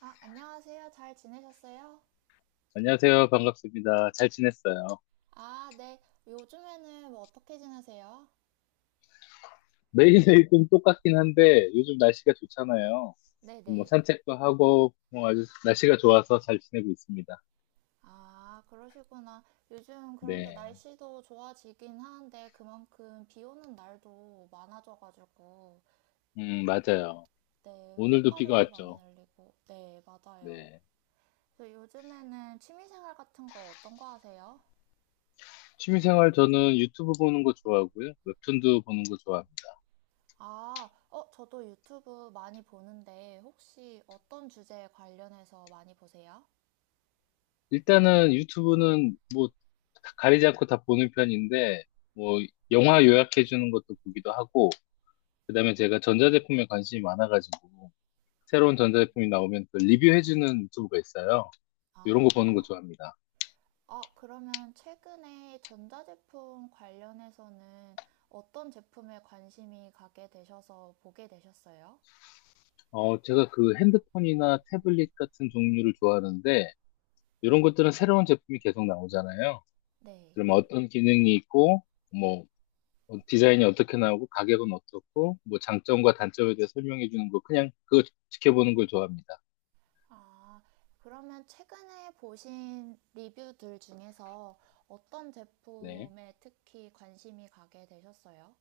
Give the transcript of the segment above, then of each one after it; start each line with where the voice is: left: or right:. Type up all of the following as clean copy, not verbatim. right: 아, 안녕하세요. 잘 지내셨어요?
left: 안녕하세요. 반갑습니다. 잘 지냈어요.
right: 아, 네. 요즘에는 뭐 어떻게 지내세요?
left: 매일매일 좀 똑같긴 한데 요즘 날씨가 좋잖아요. 뭐
right: 네네.
left: 산책도 하고 뭐 아주 날씨가 좋아서 잘 지내고 있습니다.
right: 아, 그러시구나. 요즘 그런데
left: 네.
right: 날씨도 좋아지긴 하는데 그만큼 비 오는 날도 많아져가지고,
left: 맞아요.
right: 네,
left: 오늘도 비가
right: 꽃가루도 많이
left: 왔죠.
right: 날리고, 네, 맞아요.
left: 네.
right: 그래서 요즘에는 취미생활 같은 거 어떤 거 하세요?
left: 취미생활 저는 유튜브 보는 거 좋아하고요. 웹툰도 보는 거 좋아합니다.
right: 아, 어, 저도 유튜브 많이 보는데 혹시 어떤 주제에 관련해서 많이 보세요?
left: 일단은 유튜브는 뭐 다 가리지 않고 다 보는 편인데 뭐 영화 요약해 주는 것도 보기도 하고 그다음에 제가 전자제품에 관심이 많아가지고 새로운 전자제품이 나오면 그 리뷰해주는 유튜브가 있어요. 이런 거 보는 거
right: 아.
left: 좋아합니다.
right: 아, 그러면 최근에 전자제품 관련해서는 어떤 제품에 관심이 가게 되셔서 보게 되셨어요?
left: 어, 제가 그 핸드폰이나 태블릿 같은 종류를 좋아하는데, 이런 것들은 새로운 제품이 계속 나오잖아요.
right: 네.
left: 그러면 어떤 기능이 있고, 뭐, 디자인이 어떻게 나오고, 가격은 어떻고, 뭐, 장점과 단점에 대해 설명해 주는 거, 그냥 그거 지켜보는 걸 좋아합니다.
right: 아, 그러면 최근에 보신 리뷰들 중에서 어떤
left: 네.
right: 제품에 특히 관심이 가게 되셨어요?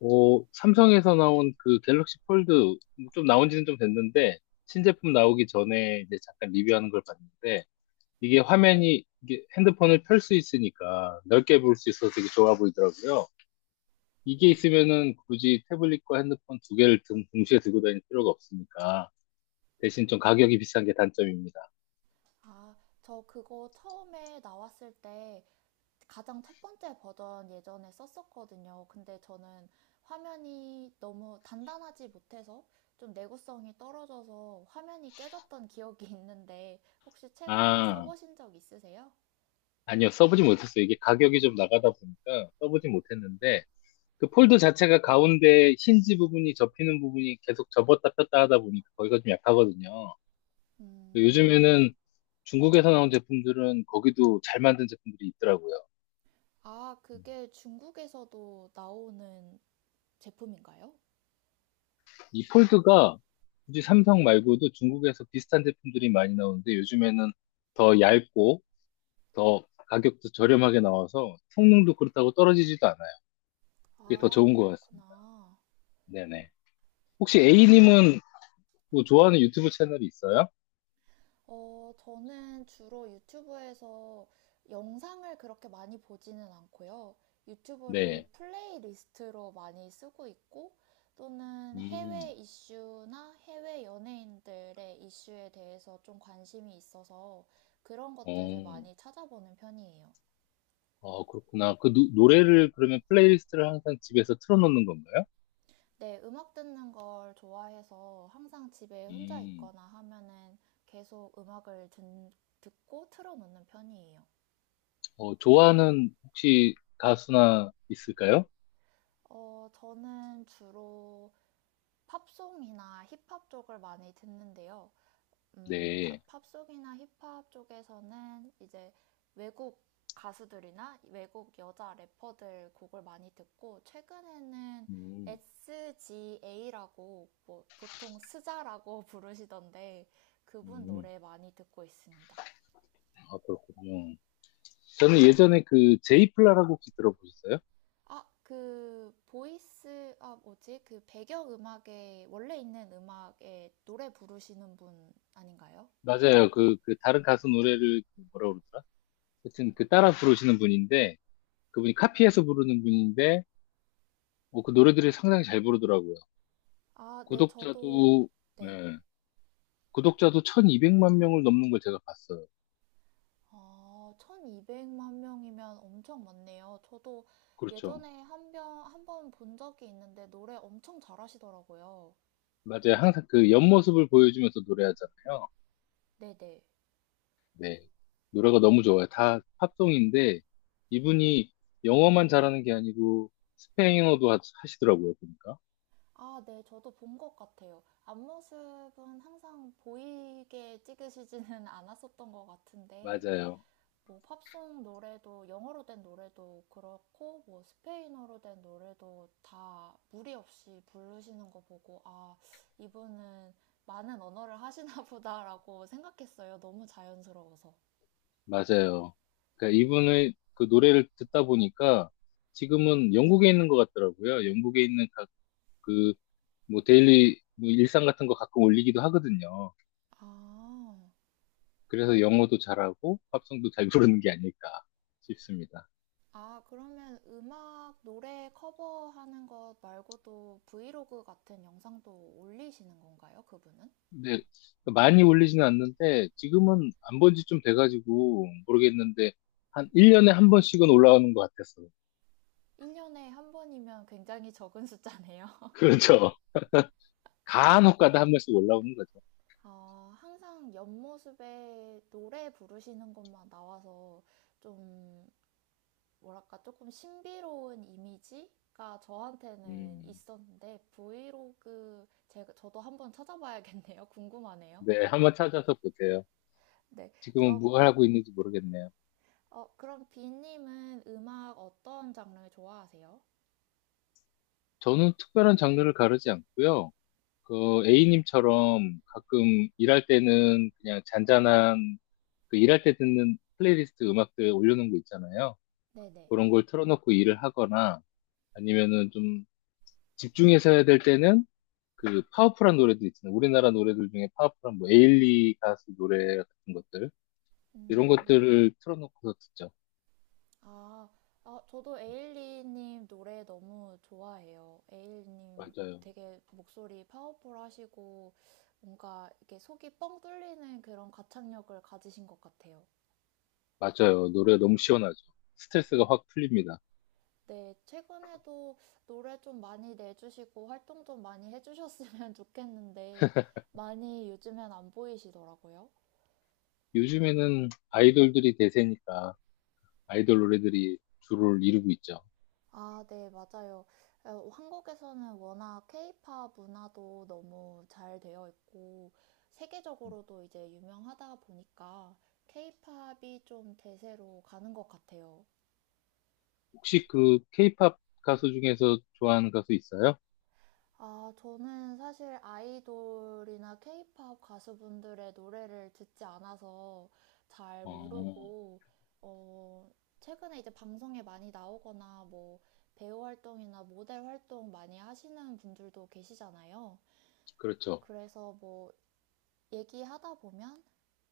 left: 오, 삼성에서 나온 그 갤럭시 폴드, 좀 나온 지는 좀 됐는데, 신제품 나오기 전에 이제 잠깐 리뷰하는 걸 봤는데, 이게 화면이 이게 핸드폰을 펼 수 있으니까 넓게 볼 수 있어서 되게 좋아 보이더라고요. 이게 있으면은 굳이 태블릿과 핸드폰 두 개를 동시에 들고 다닐 필요가 없으니까 대신 좀 가격이 비싼 게 단점입니다.
right: 아, 저 그거 처음에 나왔을 때 가장 첫 번째 버전 예전에 썼었거든요. 근데 저는 화면이 너무 단단하지 못해서 좀 내구성이 떨어져서 화면이 깨졌던 기억이 있는데 혹시 최근에
left: 아,
right: 써보신 적 있으세요?
left: 아니요. 써보지 못했어요. 이게 가격이 좀 나가다 보니까 써보지 못했는데 그 폴드 자체가 가운데 힌지 부분이 접히는 부분이 계속 접었다 폈다 하다 보니까 거기가 좀 약하거든요.
right: 음.
left: 요즘에는 중국에서 나온 제품들은 거기도 잘 만든 제품들이 있더라고요.
right: 아, 그게 중국에서도 나오는 제품인가요?
left: 이 폴드가 굳이 삼성 말고도 중국에서 비슷한 제품들이 많이 나오는데 요즘에는 더 얇고 더 가격도 저렴하게 나와서 성능도 그렇다고 떨어지지도 않아요. 그게 더
right: 아,
left: 좋은 것 같습니다.
right: 그렇구나.
left: 네네. 혹시
right: 어.
left: A님은 뭐 좋아하는 유튜브 채널이 있어요?
right: 저는 주로 유튜브에서 영상을 그렇게 많이 보지는 않고요. 유튜브를
left: 네.
right: 플레이리스트로 많이 쓰고 있고, 또는
left: 음,
right: 해외 이슈나 해외 연예인들의 이슈에 대해서 좀 관심이 있어서 그런 것들을
left: 어,
right: 많이 찾아보는 편이에요.
left: 어, 그렇구나. 그 노래를 그러면 플레이리스트를 항상 집에서 틀어놓는 건가요?
right: 네, 음악 듣는 걸 좋아해서 항상 집에 혼자
left: 음,
right: 있거나 하면은 계속 듣고 틀어놓는 편이에요.
left: 어, 좋아하는 혹시 가수나 있을까요?
right: 어, 저는 주로 팝송이나 힙합 쪽을 많이 듣는데요.
left: 네.
right: 팝송이나 힙합 쪽에서는 이제 외국 가수들이나 외국 여자 래퍼들 곡을 많이 듣고 최근에는
left: 음,
right: SGA라고 뭐 보통 스자라고 부르시던데 그분
left: 음,
right: 노래 많이 듣고 있습니다.
left: 아, 그렇군요. 저는 예전에 그 제이플라라고 혹시 들어보셨어요?
right: 아, 그 보이스 아 뭐지? 그 배경 음악에 원래 있는 음악에 노래 부르시는 분 아닌가요?
left: 맞아요. 그 다른 가수 노래를 그 뭐라 그러더라? 하여튼 그 따라 부르시는 분인데 그분이 카피해서 부르는 분인데 뭐 그 노래들을 상당히 잘 부르더라고요.
right: 아, 네, 저도.
left: 구독자도
right: 네.
left: 네, 구독자도 1200만 명을 넘는 걸 제가 봤어요.
right: 아, 1200만 명이면 엄청 많네요. 저도
left: 그렇죠.
right: 예전에 한번 본 적이 있는데 노래 엄청 잘하시더라고요.
left: 맞아요. 항상 그 옆모습을 보여주면서 노래하잖아요.
right: 네네.
left: 네. 노래가 너무 좋아요. 다 팝송인데 이분이 영어만 잘하는 게 아니고 스페인어도 하시더라고요. 보니까.
right: 아, 네, 저도 본 것 같아요. 앞모습은 항상 보이게 찍으시지는 않았었던 것 같은데,
left: 맞아요.
right: 뭐 팝송 노래도 영어로 된 노래도 그렇고 뭐 스페인어로 된 노래도 다 무리 없이 부르시는 거 보고 아 이분은 많은 언어를 하시나 보다라고 생각했어요. 너무 자연스러워서.
left: 맞아요. 그러니까 이분의 그 노래를 듣다 보니까 지금은 영국에 있는 것 같더라고요. 영국에 있는 각 그 뭐 데일리 뭐 일상 같은 거 가끔 올리기도 하거든요.
right: 아,
left: 그래서 영어도 잘하고 팝송도 잘 부르는 게 아닐까 싶습니다.
right: 아 그러면 음악 노래 커버하는 것 말고도 브이로그 같은 영상도 올리시는 건가요? 그분은?
left: 근데 많이 올리지는 않는데 지금은 안 본 지 좀 돼가지고 모르겠는데 한 1년에 한 번씩은 올라오는 것 같았어요.
right: 1년에 한 번이면 굉장히 적은 숫자네요.
left: 그렇죠. 간혹 가다 한 번씩 올라오는 거죠.
right: 어, 항상 옆모습에 노래 부르시는 것만 나와서 좀, 뭐랄까, 조금 신비로운 이미지가 저한테는
left: 음.
right: 있었는데, 브이로그, 저도 한번 찾아봐야겠네요. 궁금하네요.
left: 네, 한번 찾아서 보세요.
right: 네.
left: 지금은
right: 어,
left: 뭘 하고 있는지 모르겠네요.
right: 어, 그럼 비님은 음악 어떤 장르 좋아하세요?
left: 저는 특별한 장르를 가르지 않고요. 그 A님처럼 가끔 일할 때는 그냥 잔잔한 그 일할 때 듣는 플레이리스트 음악들 올려놓은 거 있잖아요.
right: 네네.
left: 그런 걸 틀어놓고 일을 하거나 아니면은 좀 집중해서 해야 될 때는 그 파워풀한 노래들 있잖아요. 우리나라 노래들 중에 파워풀한 뭐 에일리 가수 노래 같은 것들 이런
right: 음.
left: 것들을 틀어놓고서 듣죠.
right: 아, 아, 저도 에일리님 노래 너무 좋아해요. 에일리님
left: 맞아요.
right: 되게 목소리 파워풀하시고 뭔가 이렇게 속이 뻥 뚫리는 그런 가창력을 가지신 것 같아요.
left: 맞아요. 노래 너무 시원하죠. 스트레스가 확 풀립니다.
right: 네, 최근에도 노래 좀 많이 내주시고 활동 좀 많이 해주셨으면 좋겠는데 많이 요즘엔 안 보이시더라고요.
left: 요즘에는 아이돌들이 대세니까 아이돌 노래들이 주를 이루고 있죠.
right: 아, 네, 맞아요. 어, 한국에서는 워낙 케이팝 문화도 너무 잘 되어 있고, 세계적으로도 이제 유명하다 보니까 케이팝이 좀 대세로 가는 것 같아요.
left: 혹시 그 케이팝 가수 중에서 좋아하는 가수 있어요?
right: 아, 저는 사실 아이돌이나 케이팝 가수분들의 노래를 듣지 않아서 잘
left: 어,
right: 모르고, 어, 최근에 이제 방송에 많이 나오거나 뭐 배우 활동이나 모델 활동 많이 하시는 분들도 계시잖아요.
left: 그렇죠.
right: 그래서 뭐 얘기하다 보면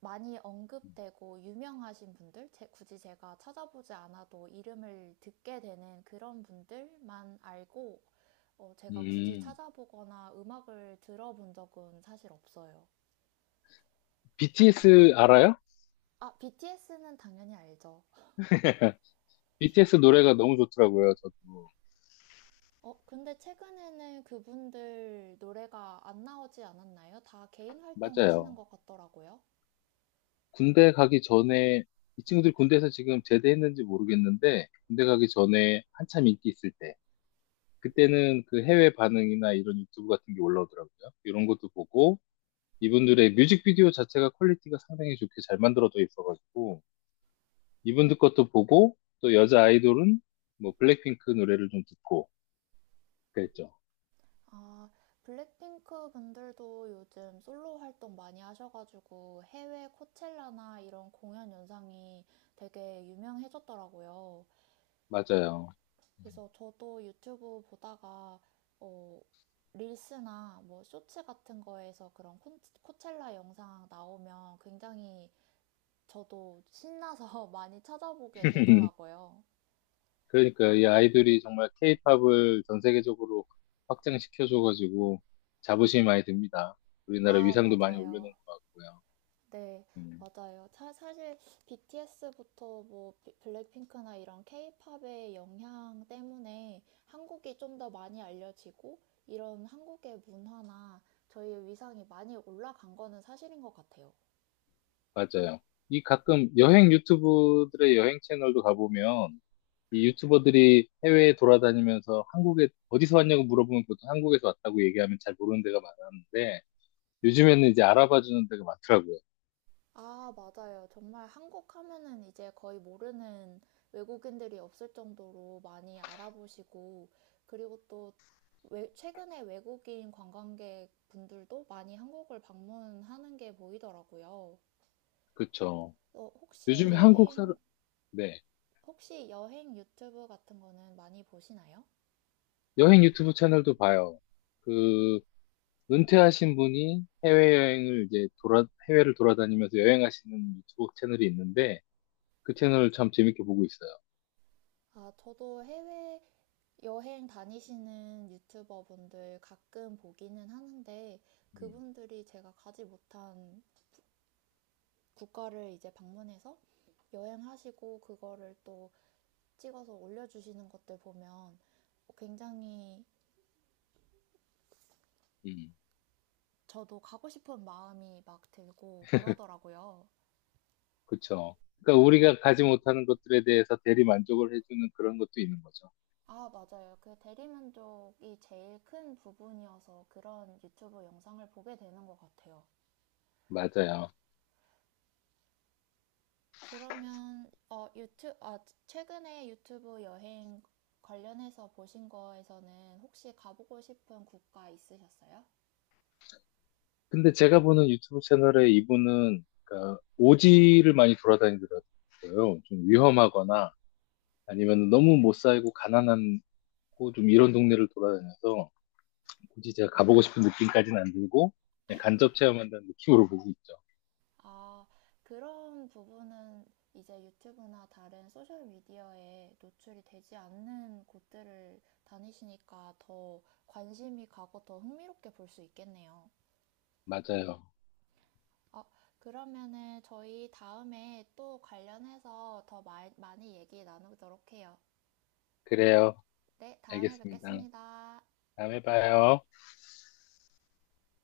right: 많이 언급되고 유명하신 분들, 굳이 제가 찾아보지 않아도 이름을 듣게 되는 그런 분들만 알고 어, 제가 굳이
left: 음,
right: 찾아보거나 음악을 들어본 적은 사실 없어요.
left: BTS 알아요?
right: 아, BTS는 당연히 알죠.
left: BTS 노래가 너무 좋더라고요, 저도.
right: 어, 근데 최근에는 그분들 노래가 안 나오지 않았나요? 다 개인 활동 하시는
left: 맞아요.
right: 것 같더라고요.
left: 군대 가기 전에, 이 친구들 군대에서 지금 제대했는지 모르겠는데, 군대 가기 전에 한참 인기 있을 때, 그때는 그 해외 반응이나 이런 유튜브 같은 게 올라오더라고요. 이런 것도 보고, 이분들의 뮤직비디오 자체가 퀄리티가 상당히 좋게 잘 만들어져 있어가지고 이분들 것도 보고 또 여자 아이돌은 뭐 블랙핑크 노래를 좀 듣고 그랬죠.
right: 아, 블랙핑크 분들도 요즘 솔로 활동 많이 하셔가지고 해외 코첼라나 이런 공연 영상이 되게 유명해졌더라고요.
left: 맞아요.
right: 그래서 저도 유튜브 보다가 어, 릴스나 뭐 쇼츠 같은 거에서 그런 코첼라 영상 나오면 굉장히 저도 신나서 많이 찾아보게 되더라고요.
left: 그러니까 이 아이돌이 정말 케이팝을 전 세계적으로 확장시켜줘가지고 자부심이 많이 듭니다. 우리나라
right: 아,
left: 위상도 많이 올려놓은
right: 맞아요.
left: 것 같고요.
right: 네,
left: 음,
right: 맞아요. 사실 BTS부터 뭐 블랙핑크나 이런 케이팝의 영향 때문에 한국이 좀 더 많이 알려지고 이런 한국의 문화나 저희의 위상이 많이 올라간 거는 사실인 것 같아요.
left: 맞아요. 이 가끔 여행 유튜브들의 여행 채널도 가보면 이 유튜버들이 해외에 돌아다니면서 한국에 어디서 왔냐고 물어보면 보통 한국에서 왔다고 얘기하면 잘 모르는 데가 많았는데 요즘에는 이제 알아봐 주는 데가 많더라고요.
right: 아, 맞아요. 정말 한국 하면은 이제 거의 모르는 외국인들이 없을 정도로 많이 알아보시고 그리고 또 최근에 외국인 관광객 분들도 많이 한국을 방문하는 게 보이더라고요.
left: 그쵸.
right: 어, 혹시
left: 요즘에 한국
right: 여행,
left: 사람, 네.
right: 혹시 여행 유튜브 같은 거는 많이 보시나요?
left: 여행 유튜브 채널도 봐요. 그, 은퇴하신 분이 해외여행을 이제 해외를 돌아다니면서 여행하시는 유튜브 채널이 있는데 그 채널을 참 재밌게 보고 있어요.
right: 아, 저도 해외 여행 다니시는 유튜버 분들 가끔 보기는 하는데
left: 음,
right: 그분들이 제가 가지 못한 국가를 이제 방문해서 여행하시고 그거를 또 찍어서 올려주시는 것들 보면 굉장히
left: 음,
right: 저도 가고 싶은 마음이 막 들고 그러더라고요.
left: 그쵸. 그러니까 우리가 가지 못하는 것들에 대해서 대리 만족을 해주는 그런 것도 있는 거죠.
right: 아, 맞아요. 그 대리만족이 제일 큰 부분이어서 그런 유튜브 영상을 보게 되는 것 같아요.
left: 맞아요.
right: 그러면 최근에 유튜브 여행 관련해서 보신 거에서는 혹시 가보고 싶은 국가 있으셨어요?
left: 근데 제가 보는 유튜브 채널에 이분은 그러니까 오지를 많이 돌아다니더라고요. 좀 위험하거나 아니면 너무 못 살고 가난하고 좀 이런 동네를 돌아다녀서 굳이 제가 가보고 싶은 느낌까지는 안 들고 그냥 간접 체험한다는 느낌으로 보고 있죠.
right: 아, 그런 부분은 이제 유튜브나 다른 소셜 미디어에 노출이 되지 않는 곳들을 다니시니까 더 관심이 가고 더 흥미롭게 볼 수 있겠네요.
left: 맞아요.
right: 어, 그러면은 저희 다음에 또 관련해서 더 많이 얘기 나누도록 해요.
left: 그래요.
right: 네, 다음에
left: 알겠습니다.
right: 뵙겠습니다.
left: 다음에 봐요.